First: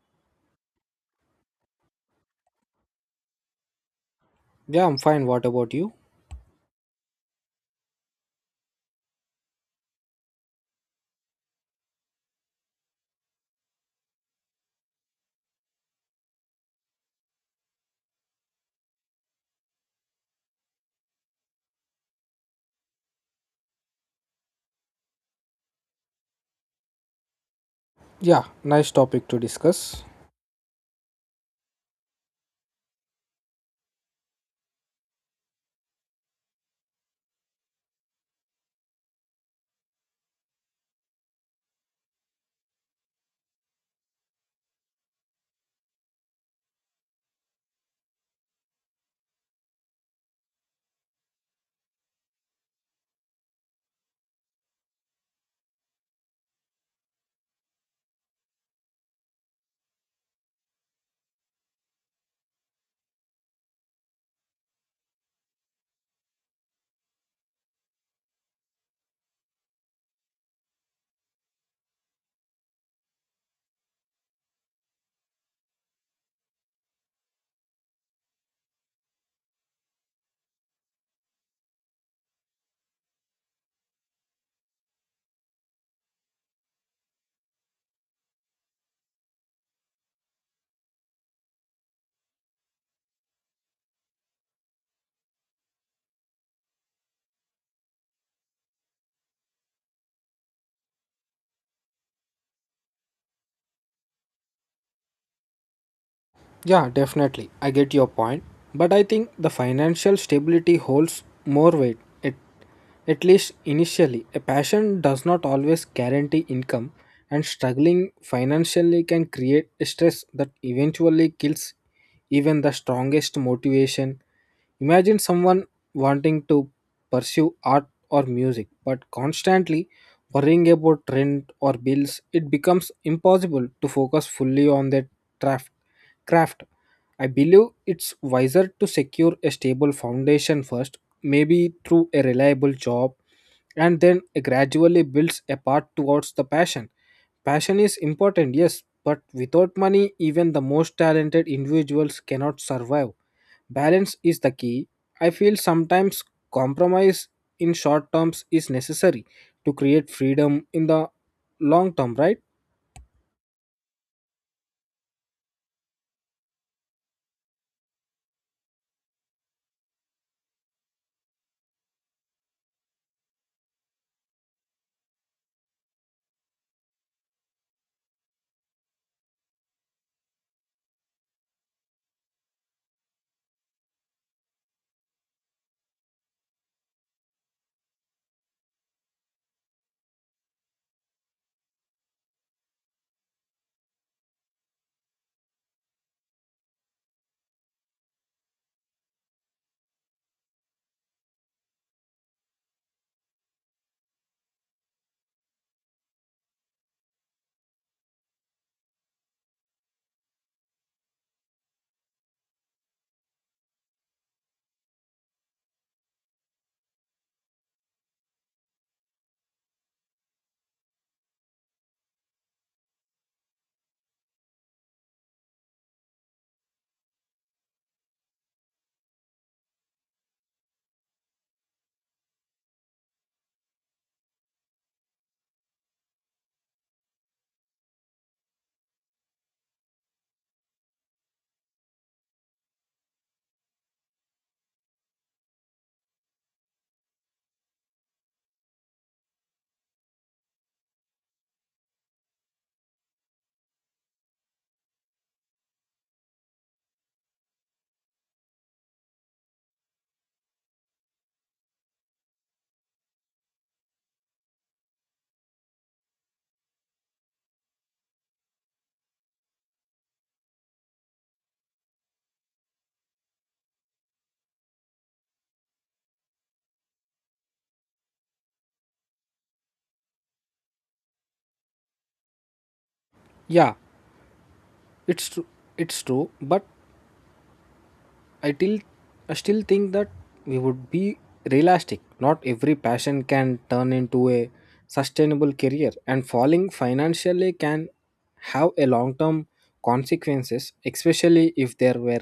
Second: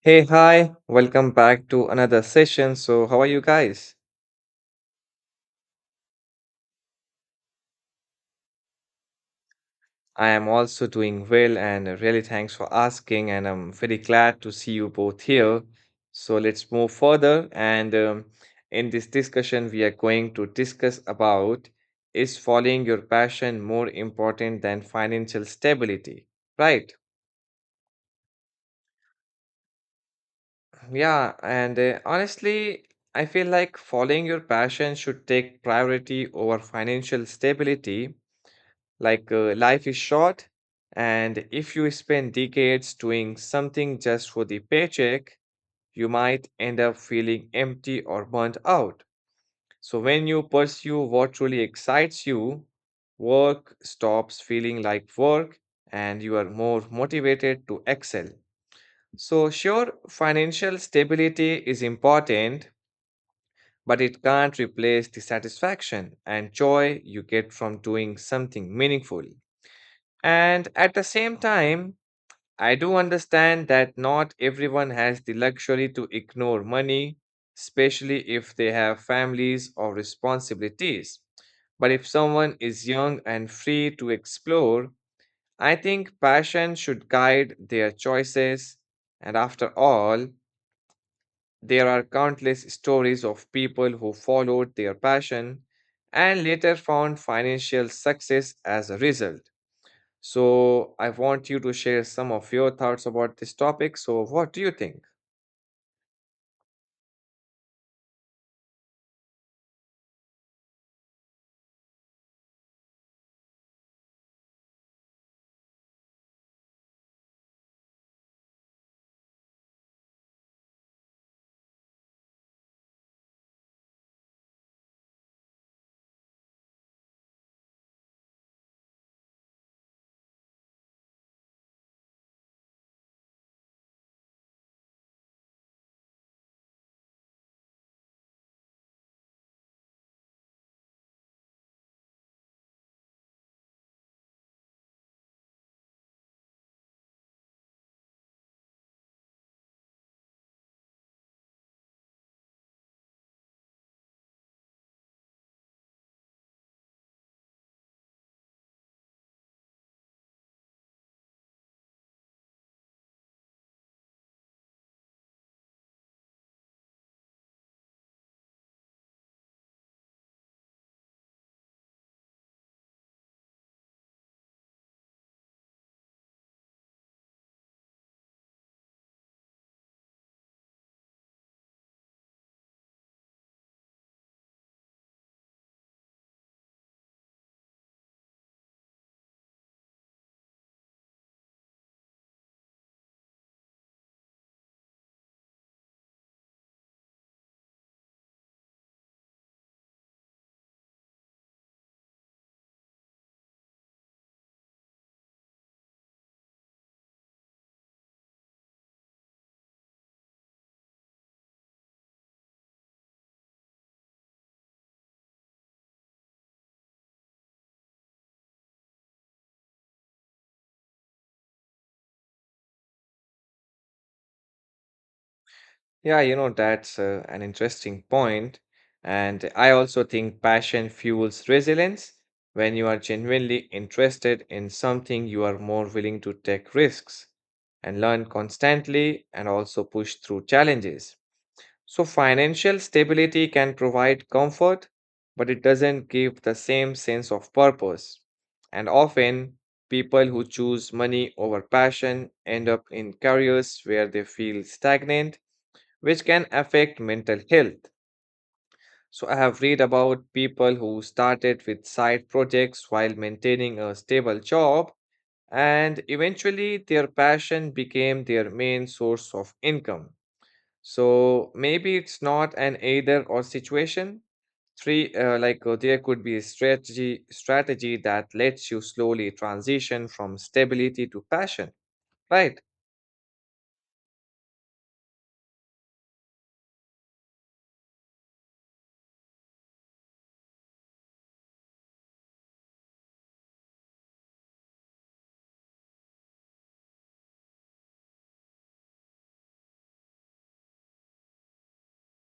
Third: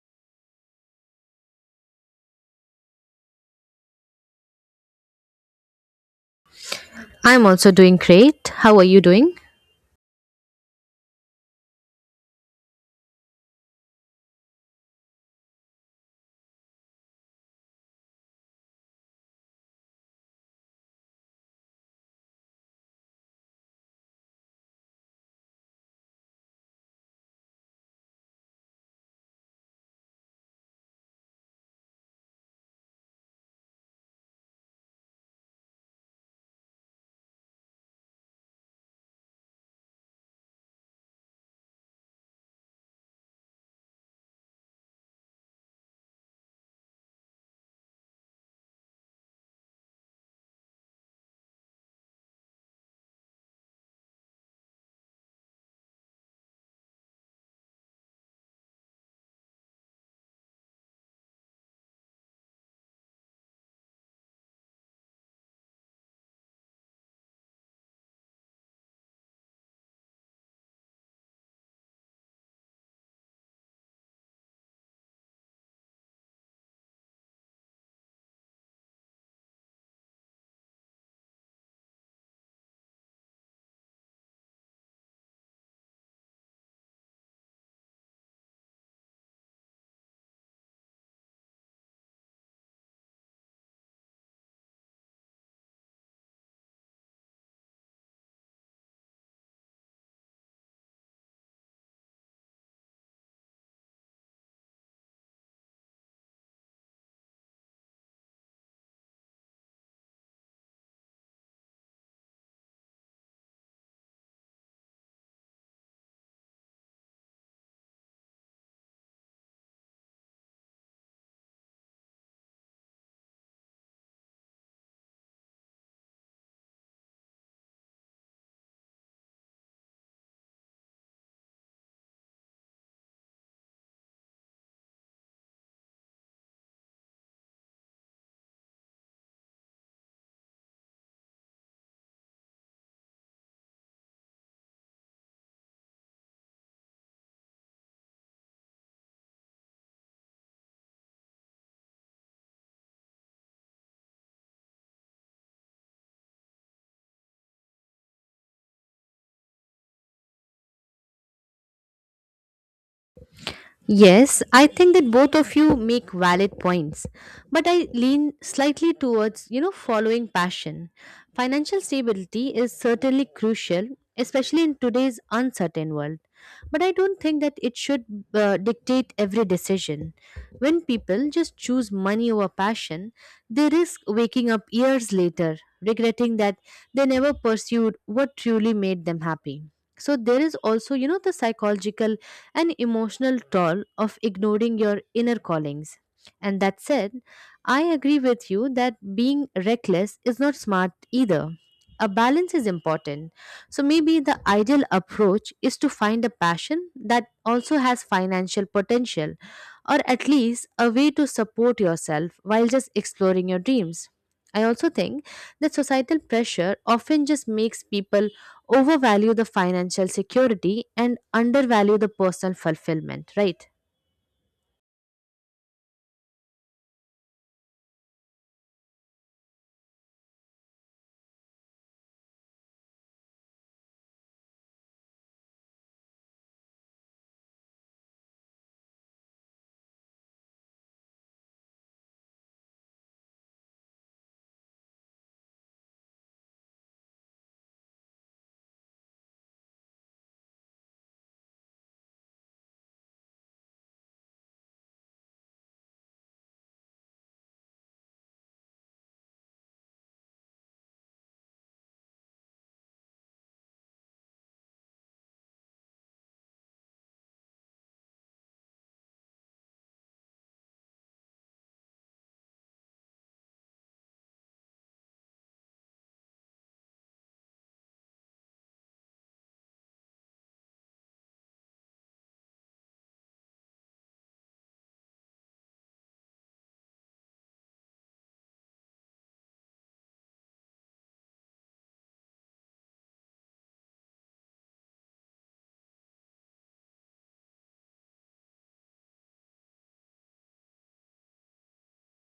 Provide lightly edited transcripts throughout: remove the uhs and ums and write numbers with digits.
Hey, hi, welcome back to another session. So, how are you guys? Yeah, I'm fine. What about you? I'm also doing great. How are you doing? I am also doing well and really thanks for asking. And I'm very glad to see you both here. So, let's move further. And In this discussion, we are going to discuss about is following your passion more important than financial stability? Right. Yeah, nice topic to discuss. Yeah. And Honestly, I feel like following your passion should take priority over financial stability. Life is short, and if you spend decades doing something just for the paycheck, you might end up feeling empty or burnt out. So, when you pursue what truly excites you, work stops feeling like work, and you are more motivated to excel. So, sure, financial stability is important, but it can't replace the satisfaction and joy you get from doing something meaningful. And at the same time, I do understand that not everyone has the luxury to ignore money, especially if they have families or responsibilities. But if someone is young and free to explore, I think passion should guide their choices. And after all, there are countless stories of people who followed their passion and later found financial success as a result. So I want you to share some of your thoughts about this topic. So what do you think? Yeah, definitely. I get your point. But I think the financial stability holds more weight, at least initially. A passion does not always guarantee income, and struggling financially can create stress that eventually kills even the strongest motivation. Imagine someone wanting to pursue art or music, but constantly worrying about rent or bills, it becomes impossible to focus fully on their craft craft. I believe it's wiser to secure a stable foundation first, maybe through a reliable job, and then gradually builds a path towards the passion. Passion is important, yes, but without money, even the most talented individuals cannot survive. Balance is the key. I feel sometimes compromise in short terms is necessary to create freedom in the long term, right? Yes, I think that both of you make valid points, but I lean slightly towards, you know, following passion. Financial stability is certainly crucial, especially in today's uncertain world, but I don't think that it should dictate every decision. When people just choose money over passion, they risk waking up years later regretting that they never pursued what truly made them happy. So there is also, you know, the psychological an emotional toll of ignoring your inner callings. And that said, I agree with you that being reckless is not smart either. A balance is important. So maybe the ideal approach is to find a passion that also has financial potential or at least a way to support yourself while just exploring your dreams. I also think that societal pressure often just makes people overvalue the financial security and undervalue the personal fulfillment, right? Yeah, you know, that's an interesting point. And I also think passion fuels resilience. When you are genuinely interested in something, you are more willing to take risks and learn constantly and also push through challenges. So, financial stability can provide comfort, but it doesn't give the same sense of purpose. And often, people who choose money over passion end up in careers where they feel stagnant, which can affect mental health. So, I have read about people who started with side projects while maintaining a stable job, and eventually, their passion became their main source of income. So maybe it's not an either or situation. Three, like There could be a strategy that lets you slowly transition from stability to passion, right? Yeah, it's true. It's true, but I till I still think that we would be realistic. Not every passion can turn into a sustainable career and falling financially can have a long term consequences, especially if there were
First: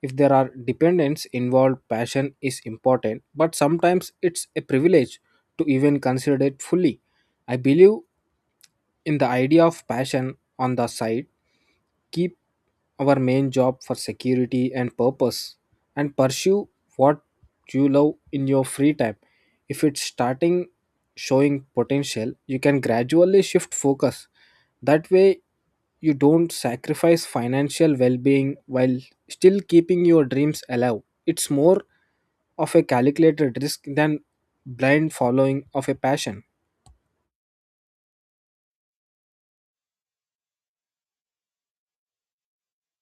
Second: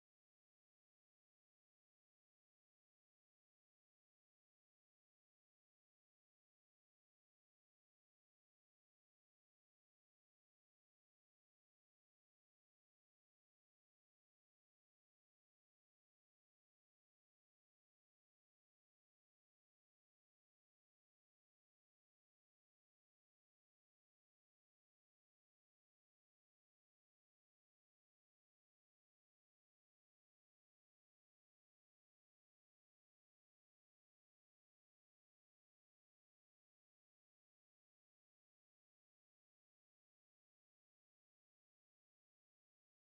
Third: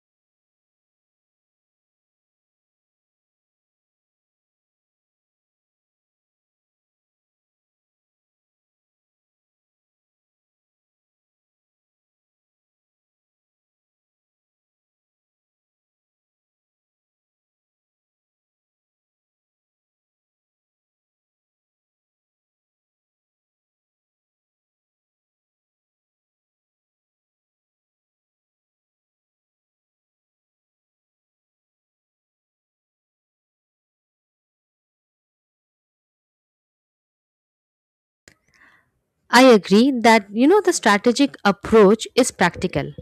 if there are dependents involved. Passion is important, but sometimes it's a privilege to even consider it fully. I believe in the idea of passion on the side. Keep our main job for security and purpose and pursue what you love in your free time. If it's starting showing potential, you can gradually shift focus. That way, you don't sacrifice financial well being while still keeping your dreams alive. It's more of a calculated risk than blind following of a passion. I agree that you know the strategic approach is practical,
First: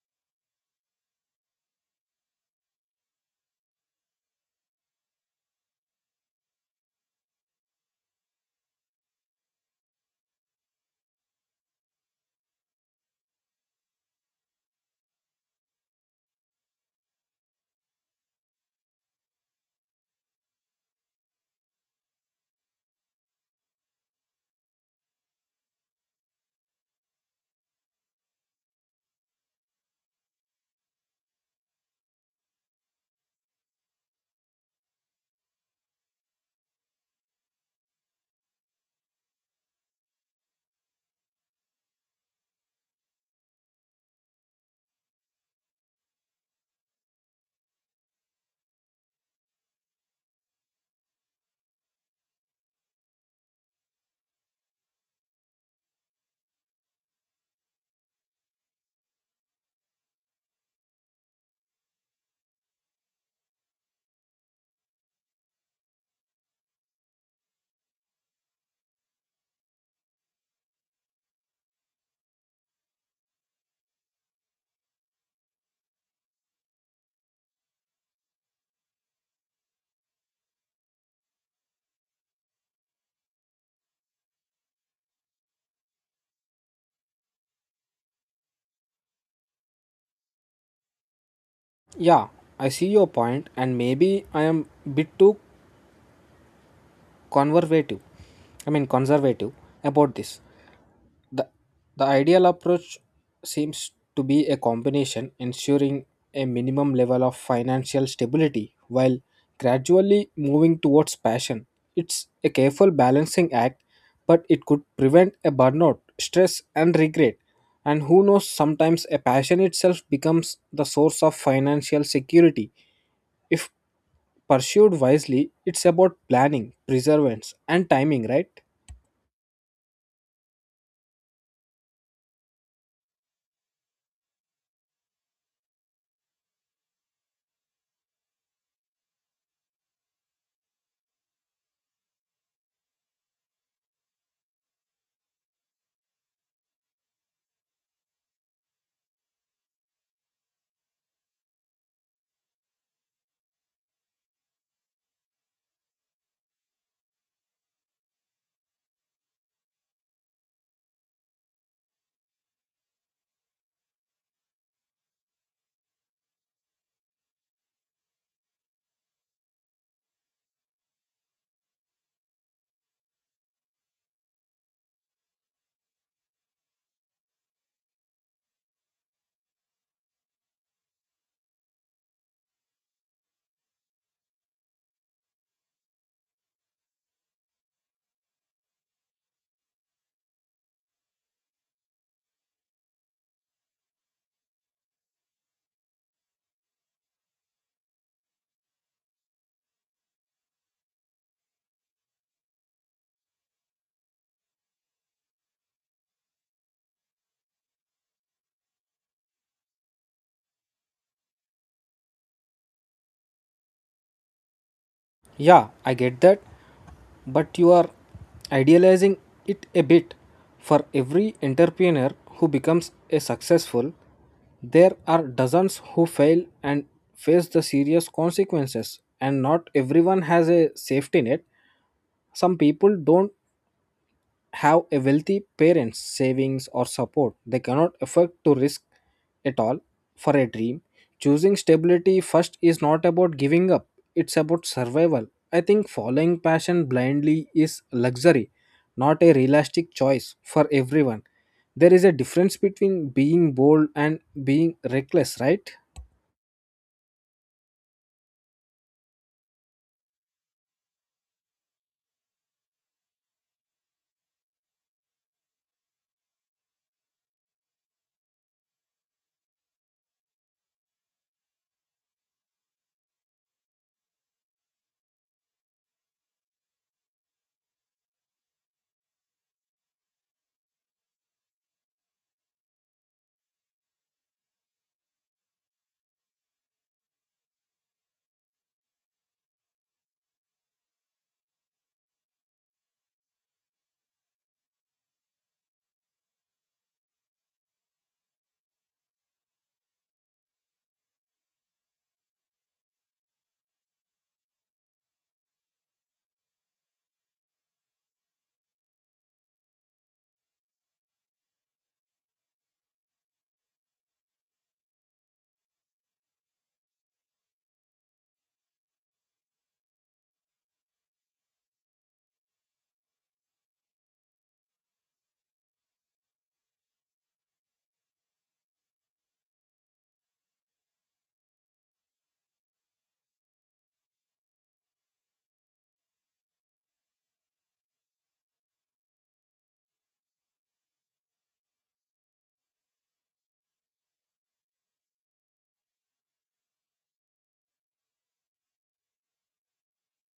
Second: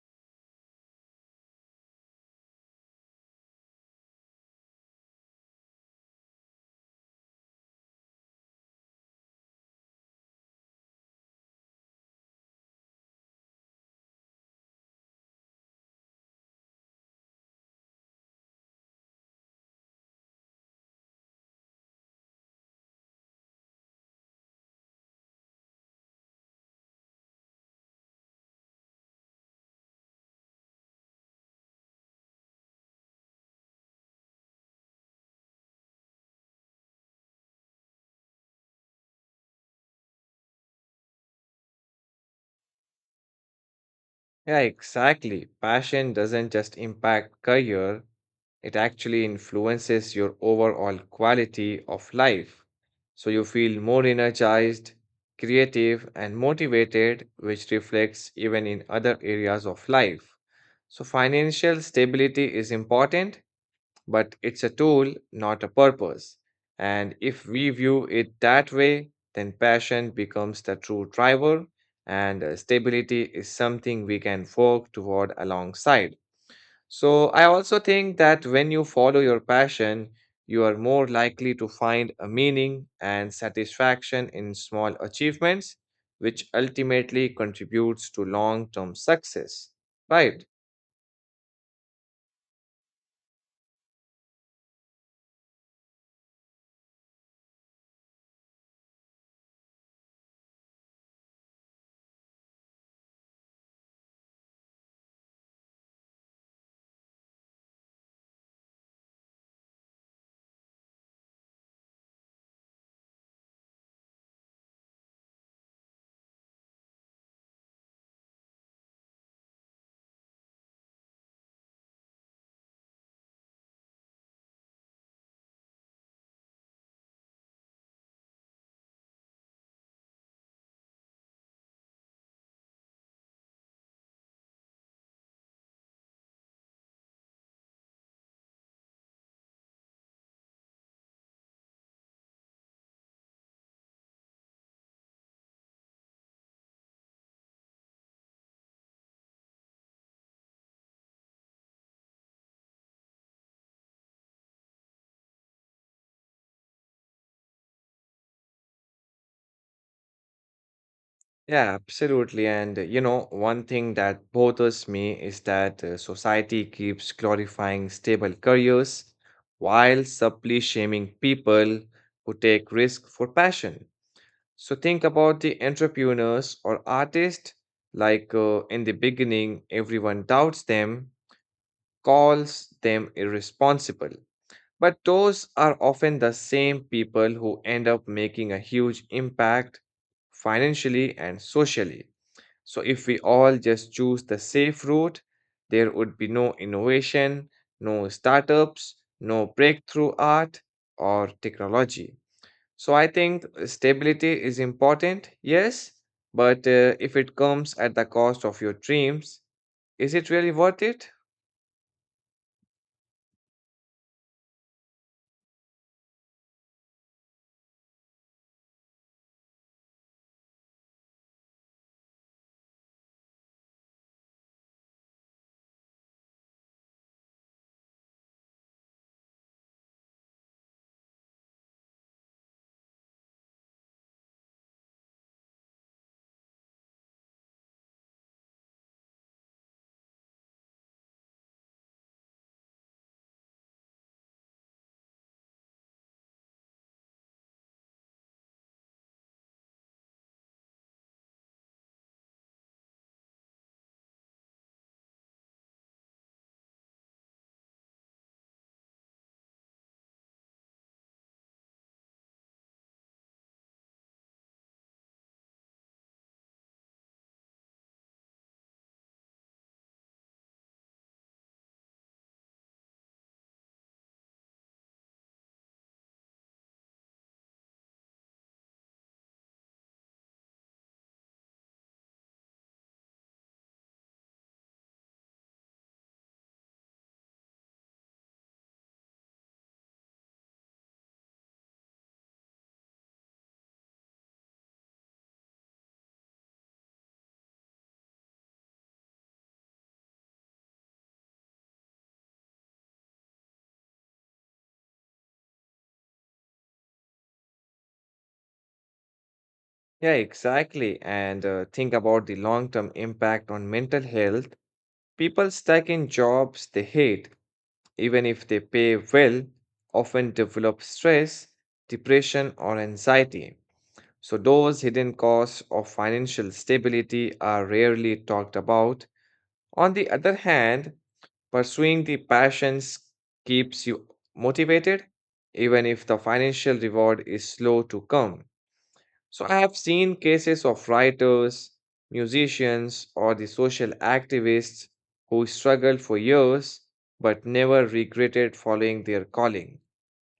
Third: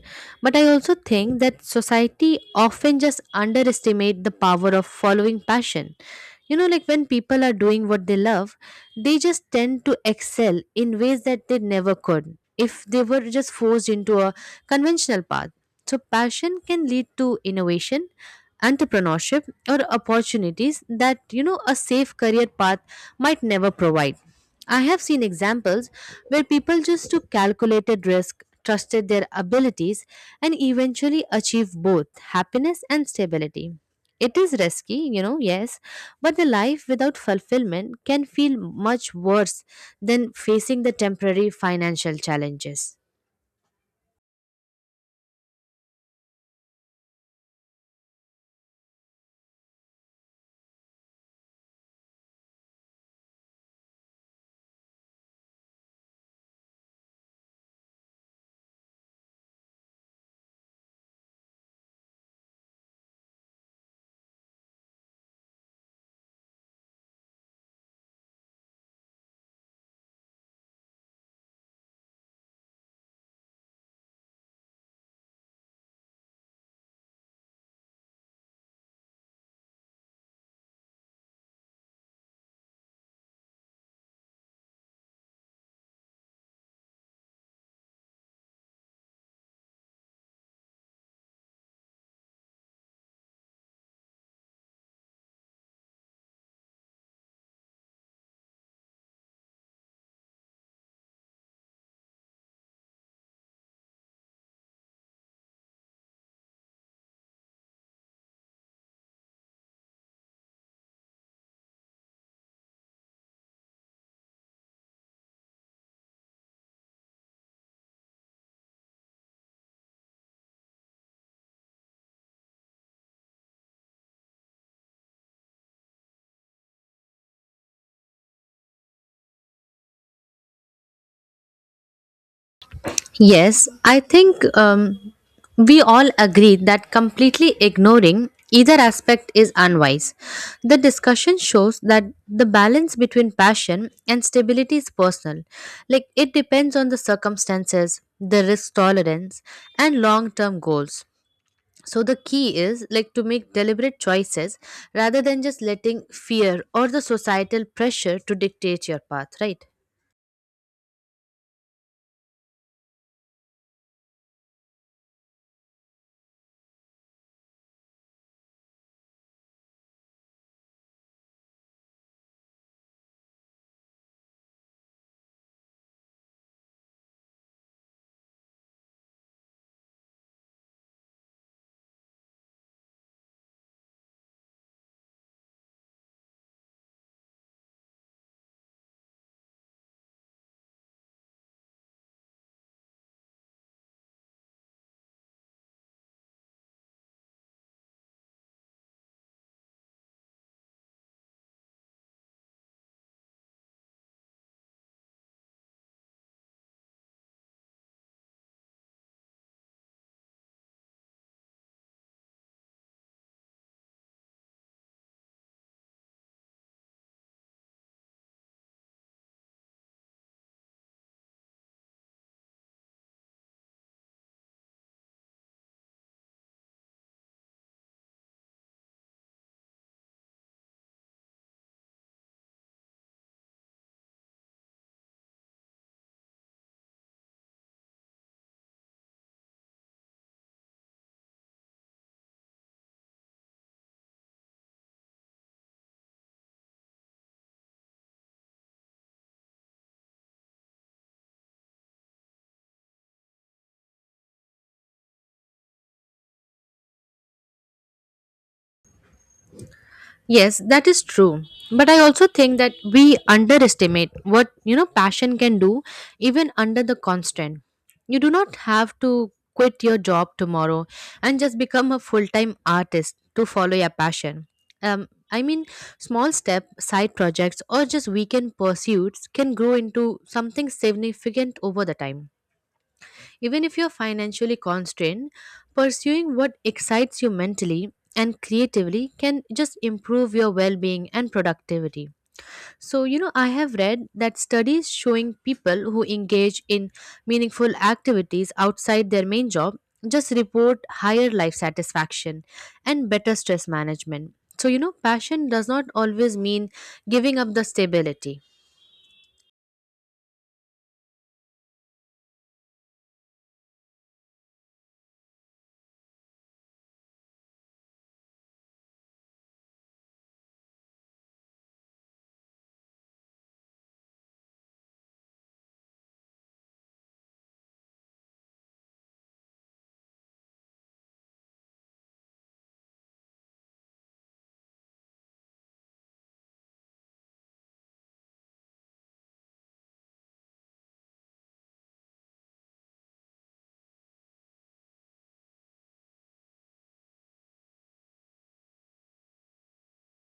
but I also think that society often just underestimate the power of following passion. You know, like when people are doing what they love, they just tend to excel in ways that they never could if they were just forced into a conventional path. So, passion can lead to innovation, entrepreneurship, or opportunities that you know a safe career path might never provide. I have seen examples where people just took calculated risk, trusted their abilities, and eventually achieved both happiness and stability. It is risky, you know, yes, but the life without fulfillment can feel much worse than facing the temporary financial challenges. Yeah, exactly. Passion doesn't just impact career, it actually influences your overall quality of life. So you feel more energized, creative, and motivated, which reflects even in other areas of life. So, financial stability is important, but it's a tool, not a purpose. And if we view it that way, then passion becomes the true driver, and stability is something we can work toward alongside. So, I also think that when you follow your passion, you are more likely to find a meaning and satisfaction in small achievements, which ultimately contributes to long term success. Right. Yeah, I see your point, and maybe I am bit too conservative I mean conservative about this. The the ideal approach seems to be a combination, ensuring a minimum level of financial stability while gradually moving towards passion. It's a careful balancing act, but it could prevent a burnout, stress and regret. And who knows, sometimes a passion itself becomes the source of financial security if pursued wisely. It's about planning, perseverance and timing, right? Yes, I think we all agree that completely ignoring either aspect is unwise. The discussion shows that the balance between passion and stability is personal. Like it depends on the circumstances, the risk tolerance, and long term goals. So the key is like to make deliberate choices rather than just letting fear or the societal pressure to dictate your path, right? Yeah, absolutely. One thing that bothers me is that society keeps glorifying stable careers while subtly shaming people who take risk for passion. So think about the entrepreneurs or artists. In the beginning, everyone doubts them, calls them irresponsible. But those are often the same people who end up making a huge impact financially and socially. So if we all just choose the safe route, there would be no innovation, no startups, no breakthrough art or technology. So I think stability is important, yes, but if it comes at the cost of your dreams, is it really worth it? Yeah, I get that, but you are idealizing it a bit. For every entrepreneur who becomes a successful, there are dozens who fail and face the serious consequences, and not everyone has a safety net. Some people don't have a wealthy parents savings or support. They cannot afford to risk at all for a dream. Choosing stability first is not about giving up, it's about survival. I think following passion blindly is luxury, not a realistic choice for everyone. There is a difference between being bold and being reckless, right? Yes, that is true. But I also think that we underestimate what, you know, passion can do even under the constant. You do not have to quit your job tomorrow and just become a full-time artist to follow your passion. Um, I mean, small step, side projects, or just weekend pursuits can grow into something significant over the time. Even if you're financially constrained, pursuing what excites you mentally and creatively can just improve your well being and productivity. So, you know, I have read that studies showing people who engage in meaningful activities outside their main job just report higher life satisfaction and better stress management. So, you know, passion does not always mean giving up the stability. Yeah, exactly. And Think about the long term impact on mental health. People stuck in jobs they hate, even if they pay well, often develop stress, depression, or anxiety. So, those hidden costs of financial stability are rarely talked about. On the other hand, pursuing the passions keeps you motivated, even if the financial reward is slow to come. So I have seen cases of writers, musicians, or the social activists who struggled for years but never regretted following their calling.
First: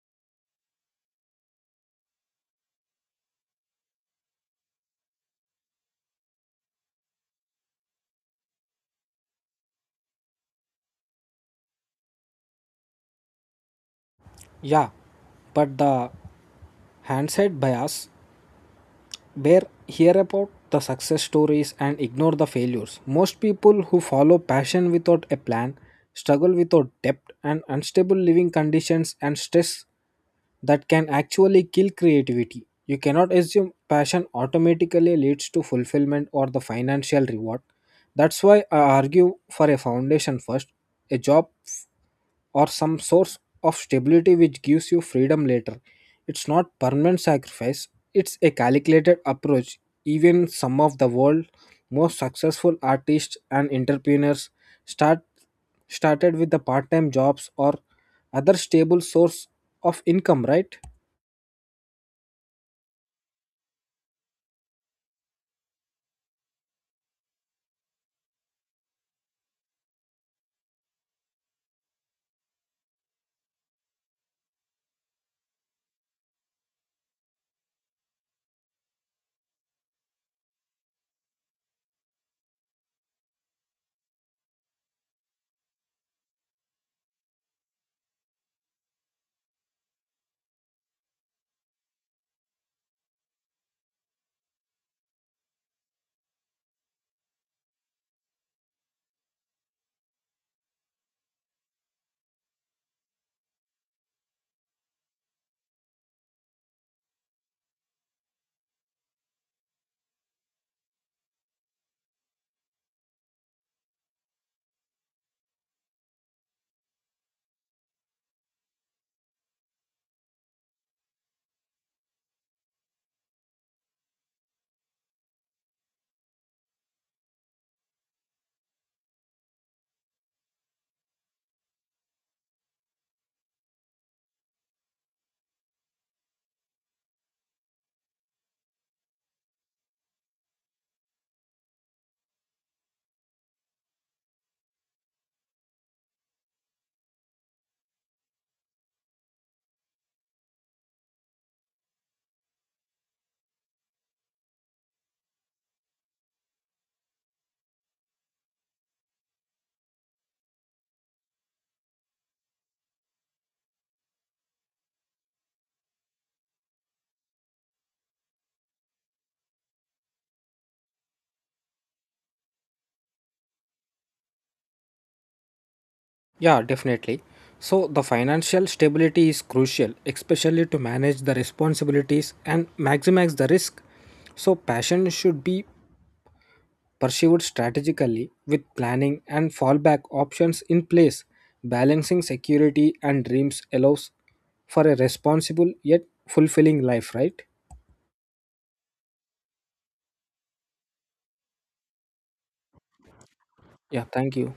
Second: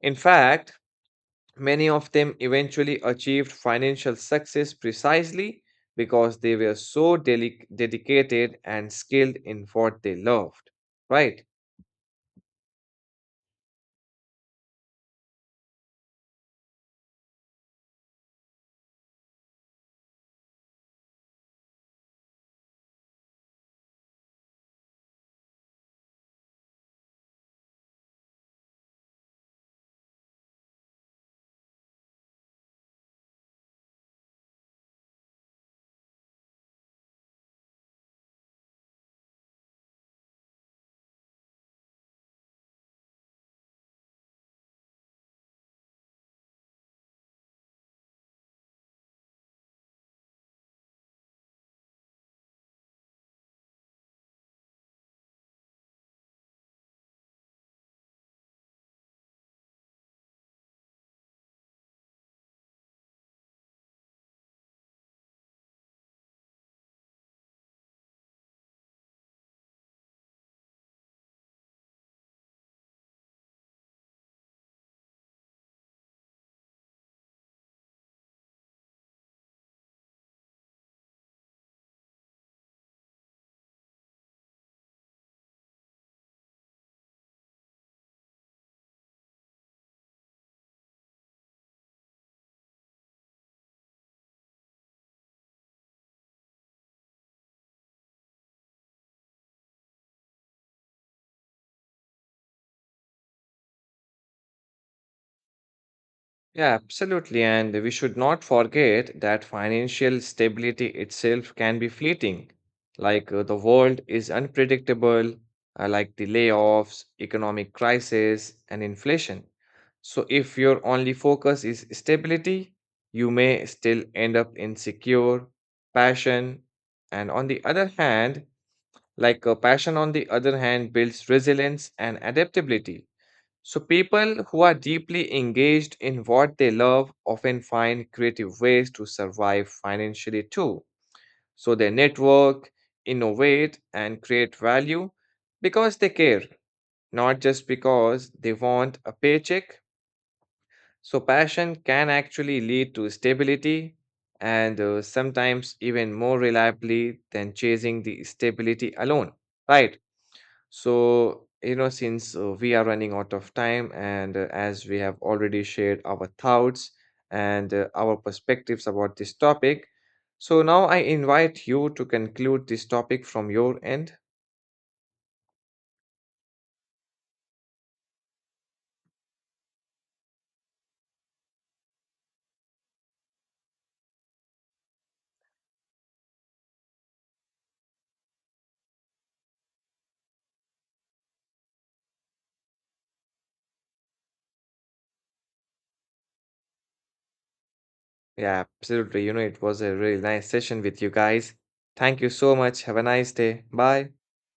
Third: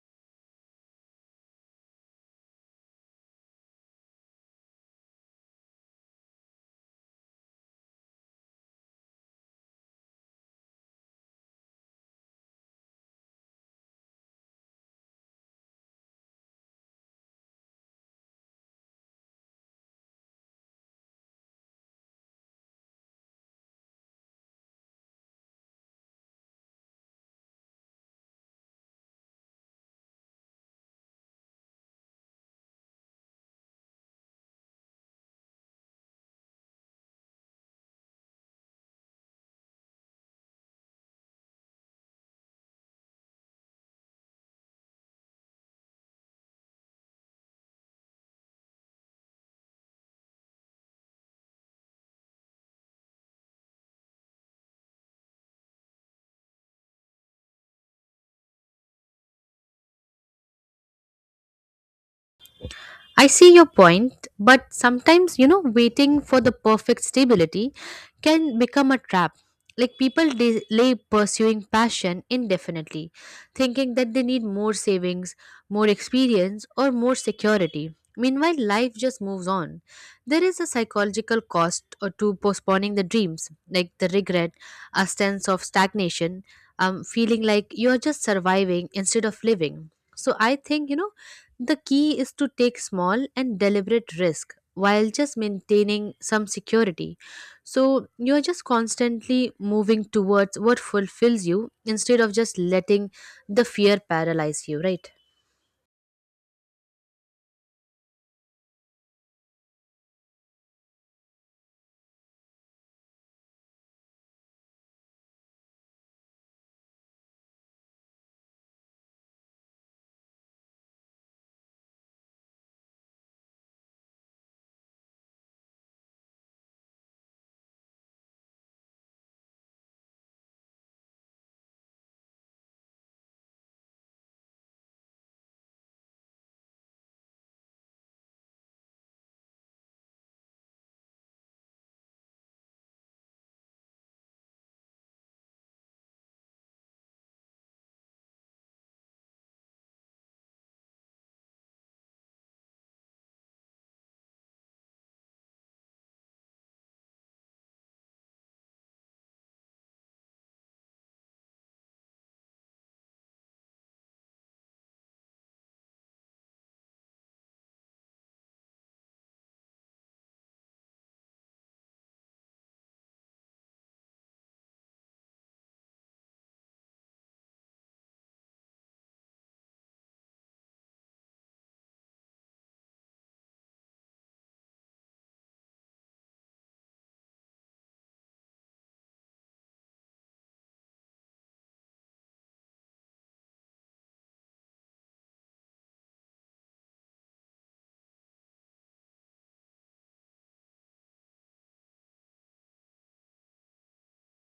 In fact, many of them eventually achieved financial success precisely because they were so dedicated and skilled in what they loved, right? Yeah, but the hindsight bias, where hear about the success stories and ignore the failures. Most people who follow passion without a plan struggle without depth and unstable living conditions and stress that can actually kill creativity. You cannot assume passion automatically leads to fulfillment or the financial reward. That's why I argue for a foundation first, a job or some source of stability which gives you freedom later. It's not permanent sacrifice, it's a calculated approach. Even some of the world's most successful artists and entrepreneurs start started with the part-time jobs or other stable source of income, right? I see your point, but sometimes, you know, waiting for the perfect stability can become a trap. Like people delay pursuing passion indefinitely, thinking that they need more savings, more experience, or more security. Meanwhile, life just moves on. There is a psychological cost or to postponing the dreams, like the regret, a sense of stagnation, feeling like you're just surviving instead of living. So I think, you know, the key is to take small and deliberate risk while just maintaining some security. So you're just constantly moving towards what fulfills you instead of just letting the fear paralyze you, right? Yeah, absolutely. And we should not forget that financial stability itself can be fleeting. The world is unpredictable, like the layoffs, economic crisis, and inflation. So if your only focus is stability, you may still end up insecure, passion, and on the other hand, passion on the other hand builds resilience and adaptability. So, people who are deeply engaged in what they love often find creative ways to survive financially too. So, they network, innovate, and create value because they care, not just because they want a paycheck. So, passion can actually lead to stability and sometimes even more reliably than chasing the stability alone, right? So, you know, since we are running out of time and as we have already shared our thoughts and our perspectives about this topic, so now I invite you to conclude this topic from your end. Yeah, definitely. So the financial stability is crucial, especially to manage the responsibilities and maximize the risk. So passion should be pursued strategically with planning and fallback options in place. Balancing security and dreams allows for a responsible yet fulfilling life, right? Yeah, absolutely. You know, it was a really nice session with you guys. Thank you so much. Have a nice day. Yeah, Bye. thank you.